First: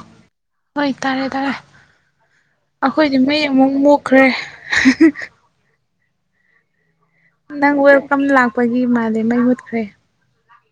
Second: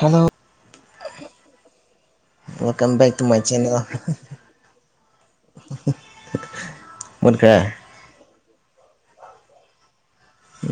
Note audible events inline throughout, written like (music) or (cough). Hello ꯍꯣꯏ ꯇꯥꯔꯦ ꯇꯥꯔꯦ ꯋꯦꯜꯀꯝ ꯕꯦꯛ ꯑꯩꯈꯣꯏꯗꯤ ꯇꯨ ꯃꯥꯏ ꯃꯩ ꯑꯃꯨꯛ ꯆꯦꯅꯦꯜ ꯃꯣꯛꯈ꯭ꯔꯦ (inaudible) ꯅꯡ ꯋꯦꯜ ꯀꯝ ꯂꯥꯛ ꯄꯒꯤ ꯃꯥꯂ ꯃꯩ ꯃꯨꯠꯈ꯭ꯔꯦ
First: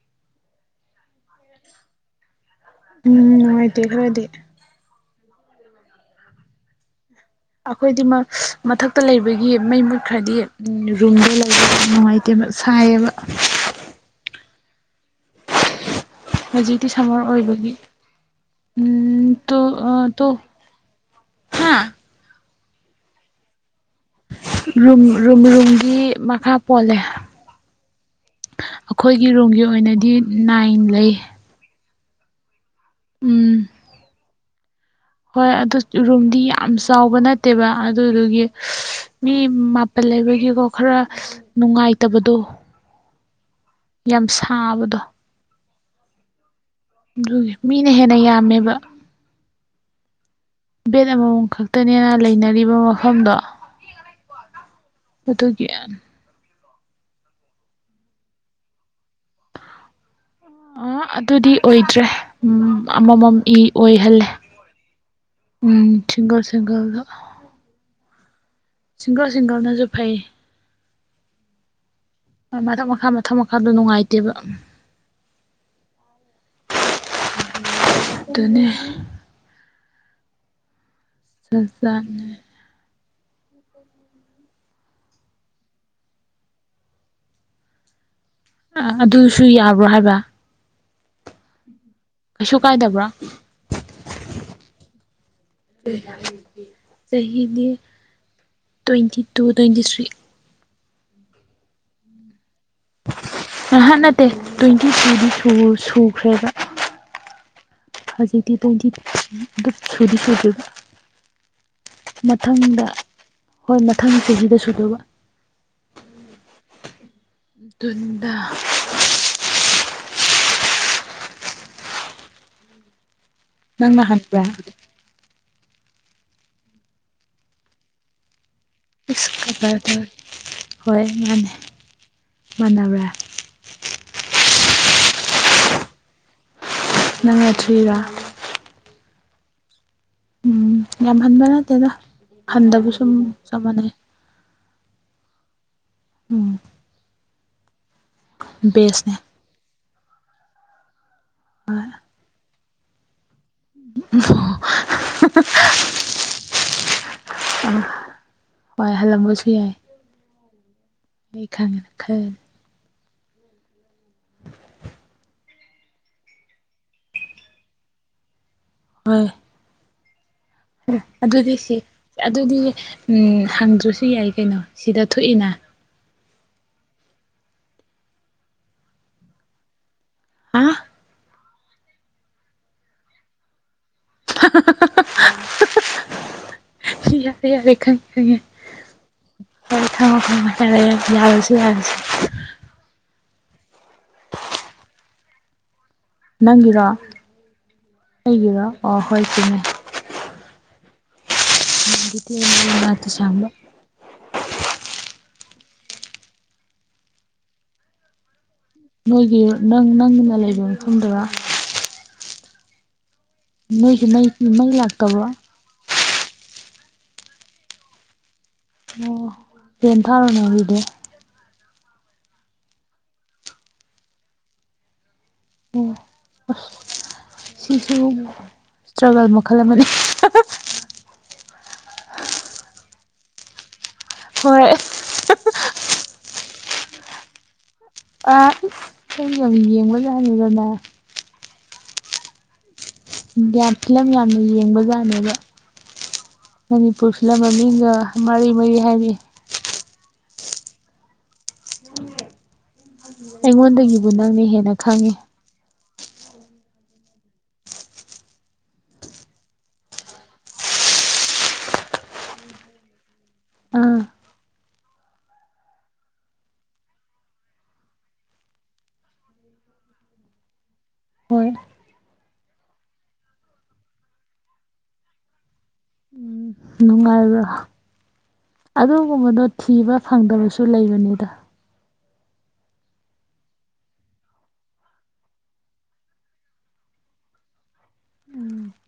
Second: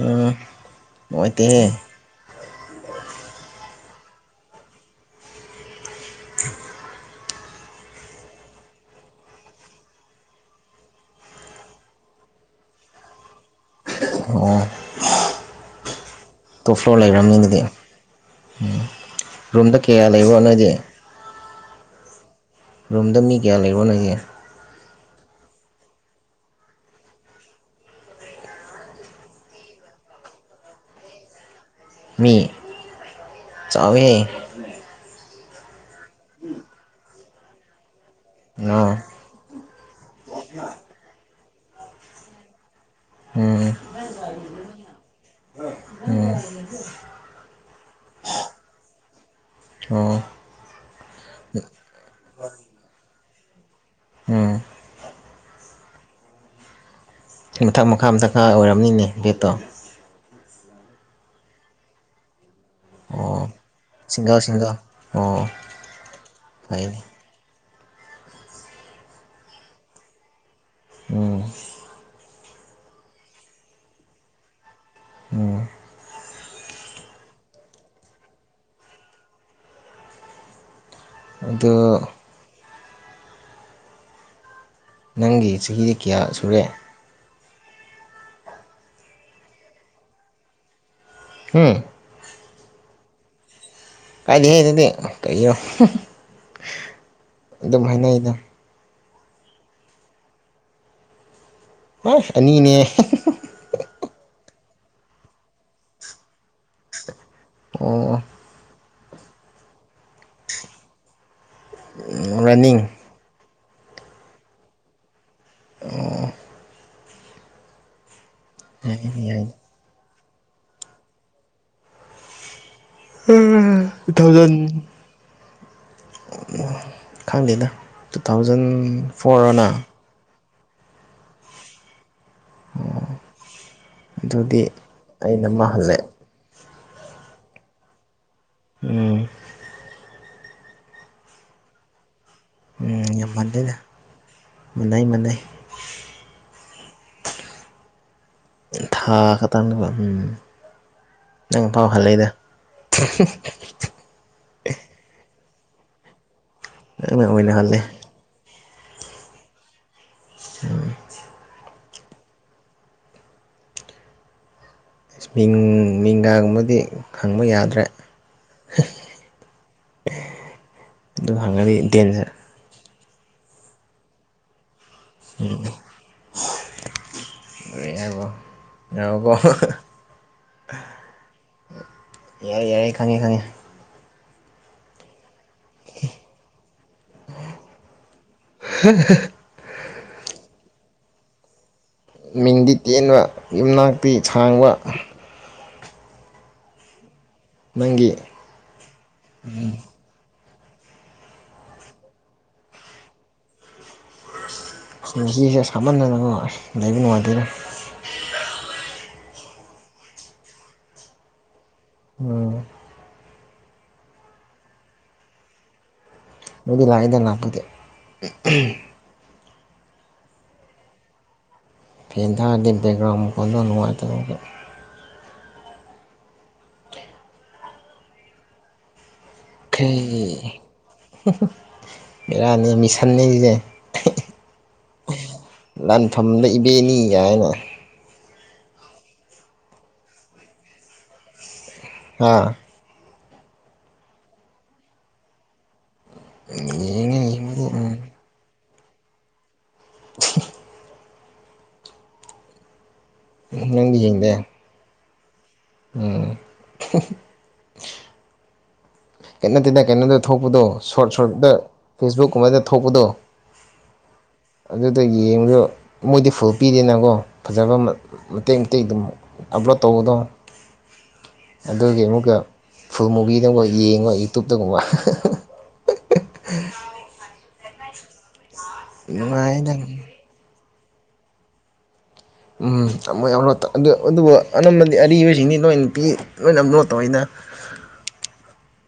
ꯎꯝ ꯅꯣꯏ ꯇ ꯍꯦ ꯎꯝ ꯍꯥꯏꯇꯦ ꯈꯔꯗꯤ (inaudible) ꯑꯩꯈꯣꯏꯗꯤ ꯃꯊꯛꯇ ꯂꯩꯕꯒꯤ ꯃꯩ ꯃꯨꯠꯈ꯭ꯔꯗꯤ ꯔꯨꯝꯗ ꯂꯩꯕ ꯌꯥꯝ ꯅꯨꯡꯉꯥꯏꯇꯦꯕ ꯁꯥꯏꯌꯦꯕ ꯑꯣ ꯇꯣꯞ ꯍꯧꯖꯤꯛꯇꯤ ꯐ꯭ꯂꯣꯔ ꯁꯝꯃꯔ ꯂꯩꯔꯝꯅꯤꯗꯨꯗꯤ ꯑꯣꯏꯕꯒꯤ ꯎꯝ ꯔꯨꯝꯗ ꯀꯌꯥ ꯂꯩꯕ꯭ꯔꯣ ꯅꯣꯏꯗꯤ ꯍꯥꯥ ꯔꯨꯝꯗ ꯃꯤ ꯀꯌꯥ ꯂꯩꯔꯣ ꯅꯣꯏꯗꯤ ꯔꯨꯝ ꯔꯨꯝ ꯔꯨꯝꯒꯤ ꯃꯈꯥ ꯄꯣꯜꯂꯦ ꯑꯈꯣꯏꯒꯤ ꯔꯨꯝꯒꯤ ꯑꯣꯏꯅꯗꯤ ꯅꯥꯏꯟ ꯂꯩ ꯃꯤ ꯎꯝ ꯆꯥꯎꯋꯦ ꯍꯦ (inaudible) ꯍꯣꯏ ꯑꯗꯨ ꯔꯨꯝꯗꯤ ꯌꯥꯝ ꯆꯥꯎꯕ ꯅꯠ ꯇꯦꯕꯥ ꯑꯗꯨꯗꯨꯒꯤ ꯑꯣ ꯃꯤ ꯃꯥꯄꯜ ꯂꯩꯕꯒꯤꯀꯣ ꯈꯔ ꯅꯨꯡꯉꯥꯏꯇꯕꯗꯣ ꯎꯝ ꯌꯥꯝ ꯁꯥꯕꯗꯣ ꯎꯝ ꯑꯗꯨꯒꯤ ꯃꯤꯅ ꯍꯦꯟꯅ ꯌꯥꯝꯃꯦꯕ ꯑꯣ ꯕꯦꯠ ꯑꯃꯃꯝ ꯈꯛꯇꯅꯦꯅ ꯂꯩꯅꯔꯤꯕ ꯃꯐꯝꯗꯣ ꯎꯝ ꯑꯗꯨꯒꯤ ꯌꯥꯝ ꯃꯊꯛ ꯃꯈꯥ ꯃꯊꯛ ꯈꯥ ꯑꯣꯏꯔꯕꯝꯅꯤꯅꯦ ꯕꯦꯠꯇꯣ (unintelligible) ꯑꯗꯨꯗꯤ ꯑꯣꯏꯗ꯭ꯔꯦ꯫ ꯎꯝ ꯑꯃꯃꯝ ꯑꯣ ꯏ ꯑꯣꯏꯍꯜꯂꯦ ꯁꯤꯡꯒꯜ ꯁꯤꯡꯒꯜ ꯑꯣ ꯎꯝ ꯁꯤꯡꯒꯜ ꯐꯩꯅꯦ ꯁꯤꯡꯒꯜꯗ꯫ ꯁꯤꯡꯒꯜ ꯁꯤꯡꯒꯜꯅꯁꯨ ꯐꯩ꯫ ꯎꯝ꯫ ꯍꯣꯏ ꯃꯊꯛ ꯃꯈꯥ ꯃꯊꯛ ꯃꯈꯥꯗꯣ ꯅꯨꯡꯉꯥꯏꯇꯦꯕ꯫ ꯎꯝ꯫ ꯑꯗꯨꯅꯦ꯫ ꯑꯗꯨ (inaudible) ꯅꯪꯒꯤ ꯆꯍꯤꯗꯤ ꯀꯌꯥ ꯁꯨꯔꯦ꯫ ꯑ ꯑꯗꯨꯁꯨ ꯌꯥꯕ꯭ꯔꯣ ꯍꯥꯏꯕ꯫ ꯎꯝ꯫ ꯀꯩꯁꯨ ꯀꯥꯏꯗꯕ꯭ꯔꯣ꯫ ꯀꯥꯏꯗꯦꯍꯦ ꯑꯗꯨꯗꯤ ꯀꯔꯤꯅꯣ ꯑꯗꯨꯝ ꯍꯥꯏꯅꯩꯗ꯫ Twenty two twenty three. ꯑꯁ ꯑꯅꯤꯅꯦ꯫ ꯑꯍꯥꯠ ꯅꯠꯇꯦ ꯇ꯭ꯋꯦꯟꯇꯤ ꯇꯨꯗꯤ ꯁꯨ ꯁꯨꯈ꯭ꯔꯦꯕ꯫ ꯑꯣ ꯍꯧꯖꯤꯛꯇꯤ ꯇꯣꯋꯦꯟꯇꯤ ꯑꯗꯨ ꯁꯨꯗꯤ ꯁꯨꯗꯔꯤꯗ꯫ ꯔꯥꯅꯤꯡ꯫ ꯍꯣꯏ ꯃꯊꯪ ꯆꯍꯤꯗ ꯁꯨꯗꯧꯕ꯫ ꯑꯣ꯫ ꯗꯨꯟꯅ꯫ (unintelligible) ꯇꯨ ꯅꯪꯅ ꯍꯟꯕ꯭ꯔꯥ ꯊꯥꯎꯖꯟ꯫ ꯈꯪꯗꯦꯗ ꯇꯨ ꯊꯥꯎꯖꯟ ꯖꯟ ꯐꯣꯔ ꯔꯥ ꯅꯪ꯫ ꯍꯣꯏ ꯃꯥꯅꯤ꯫ ꯃꯥꯟꯅꯕꯔꯥ꯫ ꯑꯩ ꯑꯃꯥ ꯍꯥꯜꯂꯦ꯫ ꯅꯪꯅ ꯊ꯭ꯔꯤꯔ꯫ ꯎꯝ꯫ ꯎꯝ ꯌꯥꯝ ꯍꯟꯕ ꯅꯠꯇꯦꯗ꯫ ꯍꯟꯗꯕ ꯁꯨꯝ ꯆꯞ ꯃꯥꯟꯅꯩ꯫ ꯃꯥꯅꯩ ꯃꯥꯅꯩ꯫ ꯎꯝ ꯕꯦꯁꯅꯦ ꯊꯥ ꯈꯇꯪꯗ ꯎꯝ꯫ ꯅꯪ ꯐꯥꯎ ꯍꯥꯜꯂꯦꯗ꯫꯫ (unintelligible) ꯑꯣ (unintelligible) ꯍ (unintelligible) (unintelligible) ꯑꯣꯏꯅꯍꯜꯂꯦ ꯍꯣꯏ ꯍꯜꯂꯝꯕꯁꯨ ꯌꯥꯏ ꯍ ꯈꯥꯡꯒ ꯈꯔ ꯏꯁ ꯃꯤꯡ ꯃꯤꯡꯒꯥꯒꯨꯝꯕꯗꯤ ꯈꯪꯕ ꯌꯥꯗ꯭ꯔꯦ ꯍꯣꯏ (unintelligible) ꯑꯗꯨ ꯑꯗꯨꯗꯤ ꯁꯤ ꯍꯪꯉꯗꯤ ꯗꯦꯟꯖꯔ ꯑꯗꯨꯗꯤ ꯎꯝ ꯍꯪꯗ꯭ꯔꯁꯨ ꯌꯥꯏ ꯀꯩꯅꯣ ꯁꯤꯗ ꯊꯣꯛꯏꯅ ꯌꯥꯔꯤꯕꯣ ꯌꯥꯎꯔꯕꯣ ꯑ ꯌꯥꯔꯦ ꯌꯥꯔꯦ ꯈꯪꯉꯦ ꯈꯪꯉꯦ (unintelligible) (unintelligible) ꯌꯥꯔꯦ ꯌꯥꯔꯦ ꯈꯪꯉꯦ ꯈꯪꯉꯦ ꯍ ꯊꯃꯣ ꯊꯄꯣ ꯍ ꯌꯥꯁꯤ ꯌꯥꯁꯤ (unintelligible) ꯄꯤ ꯁꯥꯡꯕ ꯅꯪꯒꯤꯔꯣ ꯅꯪꯒꯤ ꯑꯩꯒꯤꯔꯣ ꯑꯣ ꯍꯣꯏ ꯆꯨꯃꯦ ꯗꯤꯇ ꯁꯃ (unintelligible) ꯉꯁꯤꯁꯦ ꯁꯥꯃꯟꯗꯅꯀꯣ ꯂꯩꯕ ꯅꯨꯡꯉꯥꯏꯦꯗ ꯅꯣꯏꯒꯤ ꯅꯪ ꯅꯪꯅ ꯂꯩꯕ ꯃꯐꯝꯗꯕ ꯎꯝ ꯃꯣꯏ ꯃꯩ ꯃꯩ ꯂꯥꯛꯇꯥꯕ ꯑꯗꯨꯗꯤ ꯂꯥꯛꯑꯗ ꯂꯥꯛꯄꯤꯗꯦ ꯑꯣ ꯄꯦꯟ ꯊꯥꯔꯣꯅꯔꯤꯗ ꯐꯦꯟ ꯊꯔꯗꯤ ꯕꯦꯛꯒ꯭ꯔꯥꯎ ꯃꯈꯣꯜꯗꯣ ꯅꯨꯉꯥꯏꯇꯕꯒꯤ ꯁꯤꯁꯨ ꯏꯁꯇ꯭ꯔꯒꯜ ꯃ ꯀꯔꯤ ꯍꯝ ꯍꯝ ꯃꯤꯔꯥꯅꯤ ꯃꯤꯁꯟꯅꯤꯁꯦ ꯍꯣꯏ ꯂꯥꯟꯐꯝꯗ ꯏꯕꯦꯅꯤ ꯍꯥꯏꯅ ꯑ ꯑꯩ ꯌꯥꯝ ꯌꯦꯡꯕ ꯌꯥꯍꯅꯤꯗꯅ ꯑꯥ ꯗꯤꯌꯥ ꯐꯤꯂꯝ ꯌꯥꯝꯅ ꯌꯦꯡꯕ ꯖꯥꯠꯅꯦꯕ ꯃꯅꯤꯄꯨꯔ ꯌꯦꯡꯉꯦ ꯐꯤꯂꯝ ꯌꯦꯡꯕꯗꯤ ꯃꯃꯤꯡ ꯒꯥ ꯎꯝ ꯃꯔꯤ ꯃꯔꯤ ꯍꯥꯏꯕꯤ (inaudible) ꯑꯩꯉꯣꯟꯗꯒꯤꯕꯨ ꯅꯪꯅ ꯍꯦꯟꯅ ꯈꯪꯉꯦ ꯎꯝ ꯈꯦꯠꯅ ꯇꯦꯅ ꯀꯩꯅꯣꯗ ꯊꯣꯛꯄꯗꯣ ꯁꯣꯔꯠ ꯁꯣꯔꯠꯇꯠꯇ ꯐꯦꯁꯕꯨꯛꯀꯨꯝꯕꯗ ꯊꯣꯛꯄꯗꯣ ꯑꯥ ꯑꯗꯨꯗ ꯌꯦꯡꯕꯗꯣ ꯃꯣꯏꯗꯤ ꯐꯨꯜ ꯄꯤꯗꯦꯅꯀꯣ ꯐꯖꯕ ꯃꯇꯦꯛ ꯃꯇꯦꯛ ꯑꯗꯨꯝ ꯑꯞꯂꯣꯗ ꯇꯧꯕꯗꯣ ꯍꯣꯏ ꯑꯗꯨꯒꯤ ꯑꯃꯨꯛꯀ ꯐꯨꯃꯨꯕꯤꯤꯗꯕ ꯌꯦꯡꯉꯣ ꯌꯨꯇꯨꯞꯇ ꯒꯨꯝꯕ ꯅꯨꯡꯉꯥꯏꯕ꯭ꯔ ꯑꯗꯨꯒꯨꯝꯕꯗꯣ ꯅꯨꯡꯉꯥꯏꯗ ꯊꯤꯕ ꯐꯪꯗꯕꯁꯨ ꯂꯩ ꯀꯗ ꯎꯝ ꯇ ꯌꯥꯝ ꯂꯣ ꯑꯗꯨꯕꯨ ꯑꯅꯝꯕꯗꯤ ꯑꯔꯤꯕꯁꯤꯡꯗꯤ ꯂꯣꯏ ꯅꯨꯄꯤ ꯂꯣꯏ ꯑꯃꯂꯣꯠ ꯇꯧꯋꯤꯅ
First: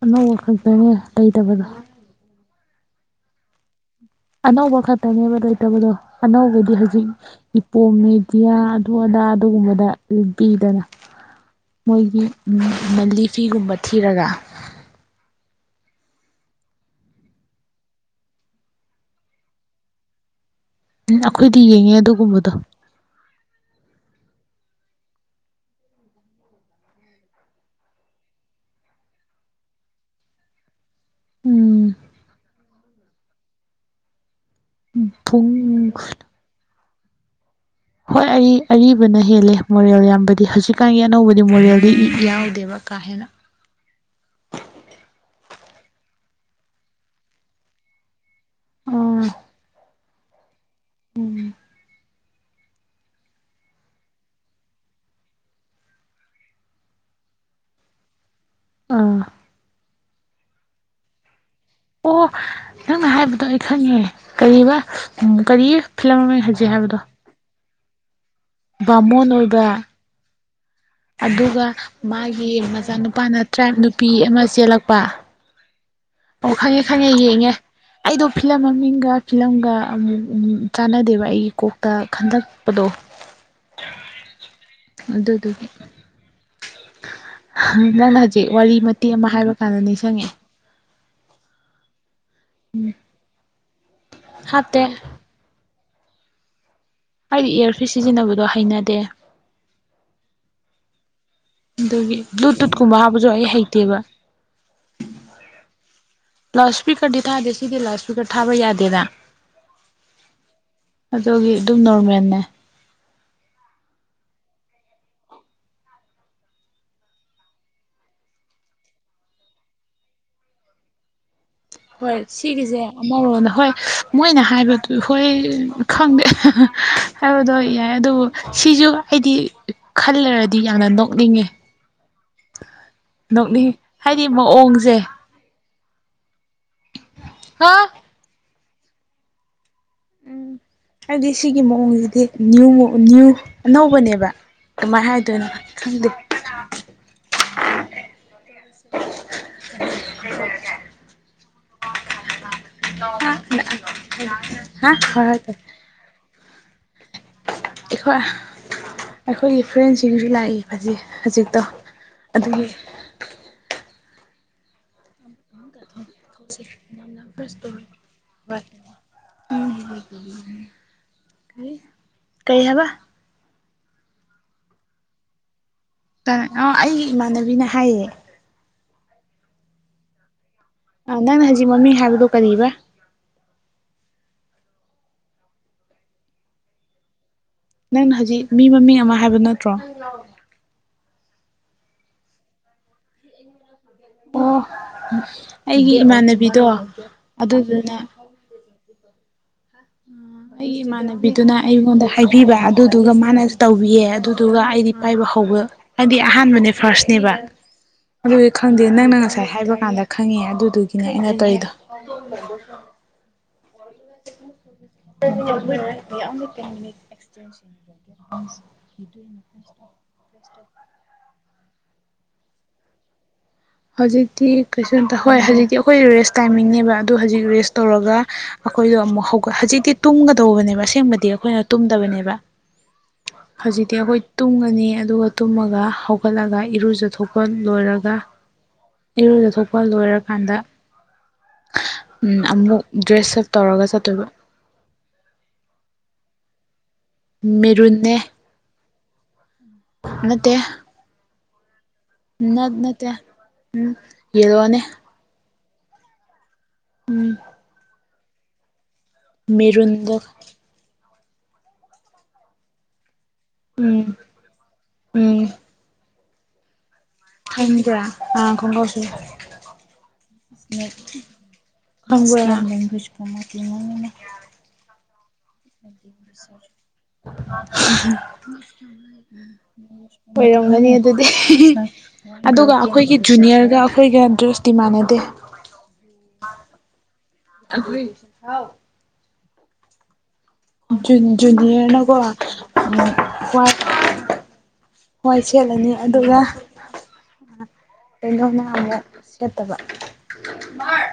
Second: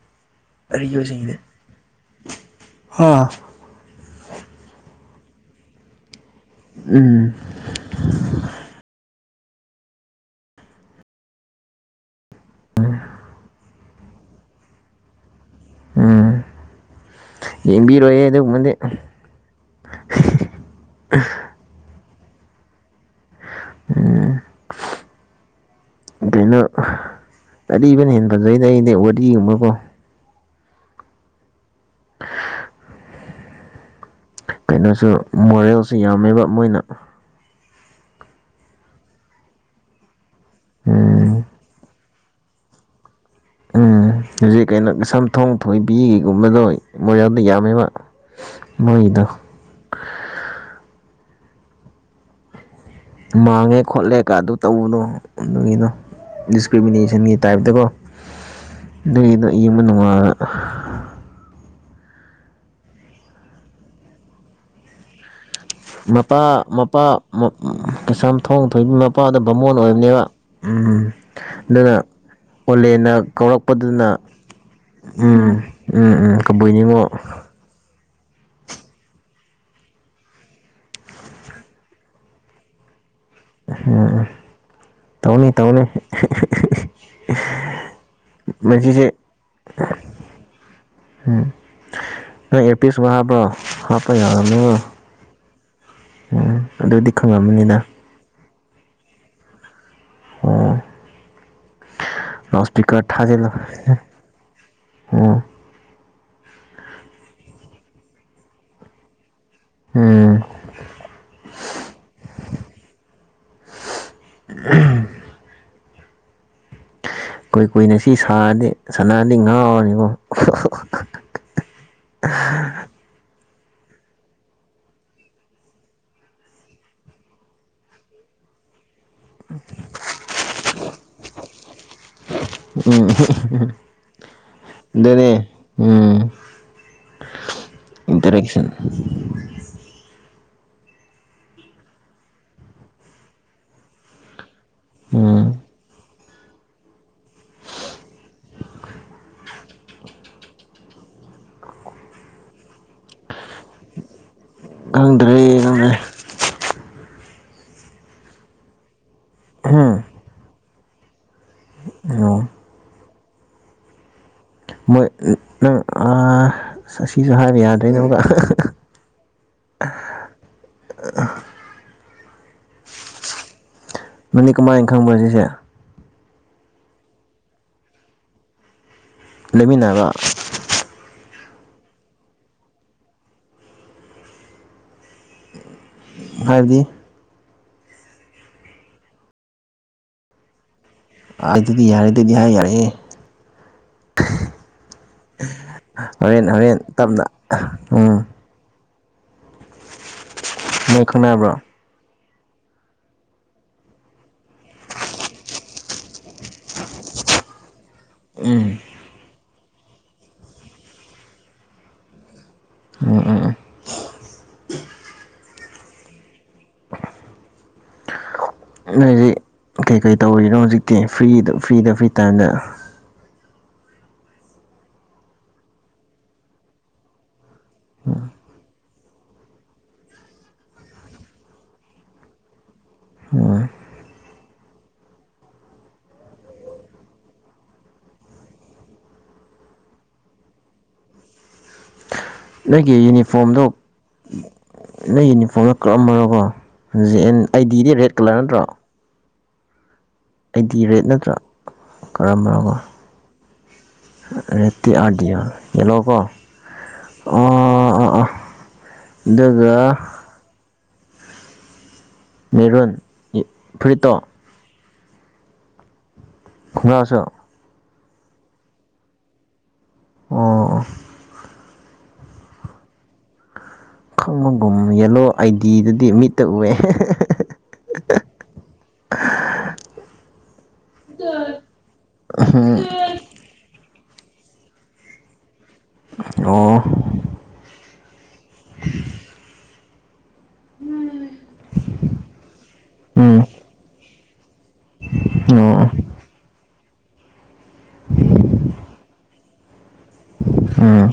ꯑꯅꯧꯕ ꯈꯛꯇꯅꯦ ꯂꯩꯇꯕꯗꯣ ꯍꯥꯥ ꯑꯅꯧꯕ ꯈꯇꯅꯦꯕꯣꯣꯏꯇꯕꯗꯣ ꯑꯅꯧꯕꯗꯤ ꯍꯧꯖꯤꯛ ꯎꯝ ꯏꯄꯣꯝ ꯃꯦꯗꯤꯌꯥ ꯑꯗꯨ ꯑꯗꯥ ꯑꯗꯨꯒꯨꯝꯕꯗ ꯂꯕꯤꯗꯅ ꯃꯣꯏꯒꯤ ꯃꯟꯂꯤ ꯐꯤꯒꯨꯝꯕ ꯊꯤꯔꯒ ꯎꯝ ꯌꯦꯡꯕꯤꯔꯣꯌꯦꯦ ꯑꯗꯨꯒꯕꯗꯤ ꯎꯝ ꯑꯩꯈꯣꯏꯗꯤ ꯌꯦꯡꯉꯦ ꯑꯗꯨꯒ ꯀꯨꯝꯕꯗꯣ ꯎ ꯀꯩꯅꯣ ꯑꯔꯤꯕꯅ ꯍꯦ ꯐꯖꯩꯗ ꯑꯩꯗꯤꯩ ꯋꯥꯔꯤꯒꯨꯝꯕꯀꯣ ꯎꯝ (inaudible) (inaudible) ꯀꯩꯅꯣꯁꯨ ꯄꯨꯡ ꯃꯣꯔꯦꯜꯁꯨ ꯌꯥꯝꯃꯦꯕ ꯃꯣꯏꯅ ꯍꯣꯏ ꯑꯔꯤꯕꯅ ꯍꯦꯜꯂꯦ ꯃꯣꯔꯦꯜ ꯌꯥꯝꯕ ꯑ ꯍꯧꯖꯤꯛꯀꯥꯟꯒꯤ ꯑꯅꯧꯕꯗꯤ ꯎꯝ ꯃꯣꯔꯦꯜꯗꯤ ꯏ ꯌꯥꯎꯗꯦꯕ ꯀꯥ ꯍꯦꯅ ꯎꯝ ꯑꯗꯨꯨꯝꯃꯦꯗꯣ ꯃꯣꯏꯖ ꯌꯥꯝꯥꯗ ꯌꯥꯝꯃꯦꯃ ꯃꯣꯏꯗ ꯎꯝ ꯃꯥꯡꯉꯦ ꯈꯣꯠꯂꯦ ꯀ ꯑꯗꯨ ꯇꯧꯕꯗꯣ ꯑꯗꯨꯒꯤꯅꯣ ꯗꯤꯁꯀ꯭ꯔꯤꯃꯤꯅꯦꯁꯟꯒꯤ ꯇꯥꯏꯞꯇꯀꯣ ꯑꯥ ꯂꯩꯗ ꯏ ꯃꯅꯅꯨꯡꯉ ꯑ ꯑꯣ ꯅꯪꯅ ꯍꯥꯏꯕꯗꯣ ꯑꯩ ꯈꯪꯉꯦ ꯀꯩ ꯑꯕꯥ ꯃꯄꯥ ꯃꯄꯥ ꯃꯞ ꯀꯁꯝ ꯊꯣꯡ ꯊꯣꯏꯕꯤ ꯕꯥꯃꯣꯟ ꯃꯄꯥꯗꯣ ꯑꯣꯏꯕ ꯕꯃꯣꯟ ꯑꯣꯏꯕꯅꯦꯕ ꯎꯝ ꯑꯗꯨꯒ ꯑꯗꯨꯅ ꯃꯥꯒꯤ ꯑꯣꯂꯦꯟꯅ ꯃꯆꯥꯅꯨꯄꯥꯅ ꯇ꯭ꯔꯥꯏꯞ ꯅꯨꯄꯤ ꯀꯧꯔꯛꯄꯗꯨꯅ ꯑꯃ ꯆꯦꯜꯂꯛꯄ ꯎꯝ ꯎꯝ ꯎꯝ ꯑꯣ ꯈꯪꯉꯦ ꯀꯕꯨꯏꯅꯤꯉꯣ ꯈꯪꯉꯦ ꯌꯦꯡꯉꯦ ꯑꯩꯗꯣ ꯐꯤꯂꯝ ꯃꯃꯤꯡꯒ ꯐꯤꯂꯝꯒ ꯑꯃꯨꯛ ꯆꯥꯟꯅꯗꯦꯕ ꯑꯩꯒꯤ ꯀꯣꯛꯇ ꯈꯟꯗꯛꯄꯗꯣ ꯇꯧꯅꯤ ꯑꯗꯨꯗꯨꯒꯤ ꯇꯧꯅꯤ ꯅꯪ ꯍꯧꯖꯤꯛ ꯋꯥꯔꯤ ꯃꯇꯦꯛ ꯃꯁꯤꯁꯦ ꯑꯃ ꯍꯥꯏꯕ ꯀꯥꯟꯗ ꯅꯤꯡꯁꯤꯡꯉꯛꯑꯦ ꯎꯝ ꯅꯪ ꯏꯌꯔꯄꯤꯁꯕꯨ ꯍꯥꯞꯄꯔꯣ ꯍꯥꯞꯄ ꯌꯥꯔꯅꯤꯉꯣ ꯍꯥꯞꯇꯦ ꯎꯝ ꯑꯗꯨꯗꯤ ꯈꯪꯉꯝꯃꯅꯤꯅ ꯑꯩꯅꯗꯦ ꯑꯣ ꯗꯨꯒꯤ ꯂꯥꯎꯠ ꯕ꯭ꯂꯨꯇꯨꯠ ꯀꯨꯝꯕ ꯏꯁꯄꯤꯀꯔ ꯍꯥꯞꯄꯁꯨ ꯊꯥꯖꯤꯜꯂꯣ ꯑꯩ ꯍꯩꯇꯦꯕ ꯎꯝ ꯂꯥꯎꯠ ꯏꯁꯄꯤꯀꯔꯗꯤ ꯊꯥꯗꯦ ꯁꯤꯗꯤ ꯂꯥꯎꯠ ꯏꯁꯄꯤꯀꯔ ꯊꯥꯕ ꯌꯥꯗꯦꯅ ꯎꯝ ꯑꯗꯨꯒꯤ ꯑꯗꯨꯝ ꯅꯣꯔꯃꯦꯟꯅꯦ ꯎꯍꯨꯝ ꯀꯣꯏ ꯀꯨꯏꯅ ꯁꯤ ꯁꯥꯔꯗꯤ ꯁꯅꯥꯔꯗꯤ ꯉꯥꯎꯅꯤꯀꯣ ꯍꯣꯏ ꯁꯤꯒꯤꯁꯦ ꯑꯃꯔꯣꯗ ꯍꯣꯏ ꯃꯣꯏꯅ ꯍꯥꯏꯕꯗꯨ ꯍꯣꯏ ꯈꯪꯗꯦ ꯍꯥꯏꯕꯗꯣ ꯌꯥꯏ ꯑꯗꯨꯕꯨ ꯁꯤꯁꯨ ꯍꯩꯗꯤ ꯈꯜꯂꯩꯔꯗꯤ ꯌꯥꯝꯅ ꯅꯣꯛꯅꯤꯡꯉꯦ ꯎꯝ ꯅꯣꯛꯅꯤꯡ ꯍꯥꯏꯗꯤ ꯃꯑꯣꯡꯁꯦ ꯑꯗꯨꯅꯦ ꯎꯝ ꯍꯥ ꯏꯟꯇꯔꯦꯛꯁꯟ (inaudible) ꯎꯝ ꯍꯥꯏꯗꯤ ꯁꯤꯒꯤ ꯃꯑꯣꯡꯁꯤꯗꯤ ꯅ꯭ꯌꯨ ꯅꯌ꯭ꯨ ꯑꯅꯧꯕꯅꯦꯕ ꯀꯃꯥꯏ ꯍꯥꯏꯗꯣꯏꯅꯣ ꯎꯝ ꯈꯪꯗꯦ (inaudible) ꯑ (unintelligible) ꯍꯥ ꯈꯔ ꯇ ꯈꯪꯗ꯭ꯔꯦ ꯈꯪꯗ꯭ꯔꯦ ꯑꯩꯈꯣ ꯑꯩꯈꯣꯏꯒꯤ ꯎꯝ ꯐ꯭ꯔꯦꯟꯁꯤꯡꯁꯨ ꯂꯥꯛꯏ ꯍꯖꯤꯛ ꯍꯖꯤꯛ ꯇꯣ ꯑꯣ ꯑꯗꯨꯒꯤ ꯃꯣꯏ ꯑ ꯅꯪ ꯑꯁ ꯑꯁꯤꯁꯨ ꯍꯥꯏꯕ ꯌꯥꯗ꯭ꯔꯦꯅꯦ ꯑꯃꯨꯛꯀ (inaudible) ꯀꯩ ꯍꯥꯏꯕ ꯅꯪꯗꯤ ꯀꯃꯥꯏꯅ ꯈꯪꯕ꯭ꯔꯥ ꯁꯤꯁꯦ ꯑ ꯅꯣ ꯑꯩꯒꯤ ꯏꯃꯥꯟꯅꯕꯤꯅ ꯍꯥꯏꯌꯦ ꯂꯩꯃꯤꯟꯅꯕ ꯅꯪꯅ ꯍꯧꯖꯤꯛ ꯃꯃꯤꯡ ꯍꯥꯏꯕꯗꯣ ꯀꯔꯤꯕꯥ ꯍꯥꯏꯕꯗꯤ ꯅꯪꯅ ꯍꯧꯖꯤꯛ ꯃꯤ ꯃꯃꯤꯡ ꯑꯃ ꯍꯥꯏꯕ ꯅꯠꯇ꯭ꯔꯣ ꯑ ꯑꯗꯨꯗꯤ ꯌꯥꯔꯦ ꯑꯗꯨꯗꯤ ꯍꯥꯏ ꯌꯥꯔꯦꯍꯦ ꯑꯣ ꯑꯩꯒꯤ ꯍꯣꯔꯦꯟ ꯏꯃꯥꯟꯅꯕꯤꯗꯣ ꯍꯣꯔꯦꯟ ꯇꯞꯅ ꯑꯗꯨꯗꯨꯅ ꯎꯝ ꯑꯩꯒꯤ ꯅꯣꯏ ꯈꯪꯅꯕ꯭ꯔꯣ ꯏꯃꯥꯟꯅꯕꯤꯗꯨꯅ ꯑꯩꯉꯣꯟꯗ ꯍꯥꯏꯕꯤꯕ ꯑꯗꯨꯗꯨꯒ ꯃꯥꯅꯁꯨ ꯇꯧꯕꯤꯌꯦ ꯑꯗꯨꯗꯨꯒ ꯑꯩꯗꯤ ꯄꯥꯏꯕ ꯍꯧꯕ ꯍꯥꯏꯗꯤ ꯑꯍꯥꯟꯕꯅꯦ ꯐꯥꯔꯁꯅꯦꯕ ꯑꯗꯨꯗꯤ ꯎꯝ ꯈꯪꯗꯦ ꯅꯪꯅ ꯉꯁꯥꯏ ꯍꯥꯏꯕ ꯀꯥꯟꯗ ꯈꯪꯉꯦ ꯑꯗꯨꯗꯨꯒꯤꯅꯦ ꯑꯩꯅ ꯇꯧꯔꯤꯗꯣ ꯎꯝ ꯎꯝ ꯎꯝ (unintelligible) ꯅꯣꯏꯗꯤ ꯀꯩꯀꯩ ꯇꯧꯔꯤꯅꯣ ꯍꯧꯖꯤꯛ ꯑꯣ ꯀꯦ ꯐ꯭ꯔꯤꯗ ꯐ꯭ꯔꯤꯗ ꯐ꯭ꯔꯤ ꯇꯥꯏꯝꯗ ꯍꯧꯖꯤꯛꯇꯤ ꯀꯩꯁꯨꯇ ꯍꯣꯏ ꯍꯧꯖꯤꯛꯇꯤ ꯑꯩꯈꯣꯏ ꯔꯦꯁ ꯇꯥꯏꯃꯤꯡꯅꯦꯕ ꯑꯗꯨ ꯍꯧꯖꯤꯛ ꯔꯦꯁ ꯇꯧꯔꯒ ꯑꯩꯈꯣꯏꯗꯣ ꯑꯃꯨꯛ ꯍꯧꯒꯠ ꯍꯧꯖꯤꯛꯇꯤ ꯇꯨꯝꯒꯗꯧꯕꯅꯦꯕ ꯑꯁꯦꯡꯕꯗꯤ ꯑꯩꯈꯣꯏꯅ ꯇꯨꯝꯗꯕꯅꯦꯕ ꯎꯝ ꯍꯥꯏꯖꯤꯛꯇꯤ ꯑꯈꯣꯏ ꯇꯨꯝꯒꯅꯤ ꯑꯗꯨꯒ ꯇꯨꯝꯃꯒ ꯍꯧꯒꯠꯂꯒ ꯏꯔꯨꯖꯊꯣꯛꯄ ꯂꯣꯏꯔꯒ ꯏꯔꯣꯏꯕ ꯊꯣꯛꯄ ꯂꯣꯏꯔꯀꯥꯟꯗ ꯑꯃꯨꯛ ꯅꯪꯒꯤ ꯗ꯭ꯔꯦꯁ ꯑꯞ ꯌꯨꯅꯤꯐꯣꯔꯝꯗꯣ ꯇꯧꯔꯒ ꯆꯠꯇꯣꯏꯕ ꯅꯪ ꯌꯨꯅꯤꯐꯣꯔꯝꯗꯣ ꯀꯛꯑꯝꯃꯔꯀꯣ (inaudible) ꯖꯦ ꯑꯦꯟ ꯑꯩ ꯗꯤꯗꯤ ꯃꯦꯔꯨꯟꯅꯦ ꯔꯦꯗ ꯀꯂꯔ ꯅꯠꯇ꯭ꯔꯣ ꯑꯩꯗꯤ ꯔꯦꯠ ꯅꯠꯇ꯭ꯔꯥ ꯅꯠ ꯅ ꯅꯇ꯭ꯌꯥ ꯔꯦꯇꯤ ꯑꯥꯔ ꯗꯤ ꯑꯥꯔ ꯌꯦꯜꯂꯣ ꯀꯣ ꯎꯝ ꯑꯗꯨꯒ ꯃꯦꯔꯨꯟꯗꯣ ꯃꯦꯔꯨꯟ ꯐ꯭ꯔꯤꯠ ꯎꯝ ꯇꯣ ꯎꯝ ꯀꯅꯥꯁꯨꯣ ꯑ ꯀꯝꯕꯣꯁ ꯑꯣ (unintelligible) ꯈꯔ ꯍ ꯀ ꯈꯒꯨꯝ ꯌꯦꯂꯣ (inaudible) ꯍ (unintelligible) ꯒꯅꯤ ꯑꯗꯨꯗꯤ ꯑꯗꯨꯒ ꯎꯝ ꯑꯩꯈꯣꯏꯒꯤ ꯖꯨꯅꯤꯌꯔꯒ ꯑꯩꯈꯣꯏꯒ ꯗ꯭ꯔꯦꯁꯇꯤ ꯃꯥꯟꯅꯗꯦ ꯑꯣ (inaudible) ꯖꯨ ꯖꯨꯅꯤꯌꯔꯅ ꯎꯝ ꯀꯣ (unintelligible) ꯍꯣꯏ ꯁꯦꯠꯂꯅꯤ ꯑꯣ ꯑꯗꯨꯒ ꯀꯗꯣ ꯃꯌꯥꯝꯒ ꯁꯦꯠꯇꯕ ꯎꯝ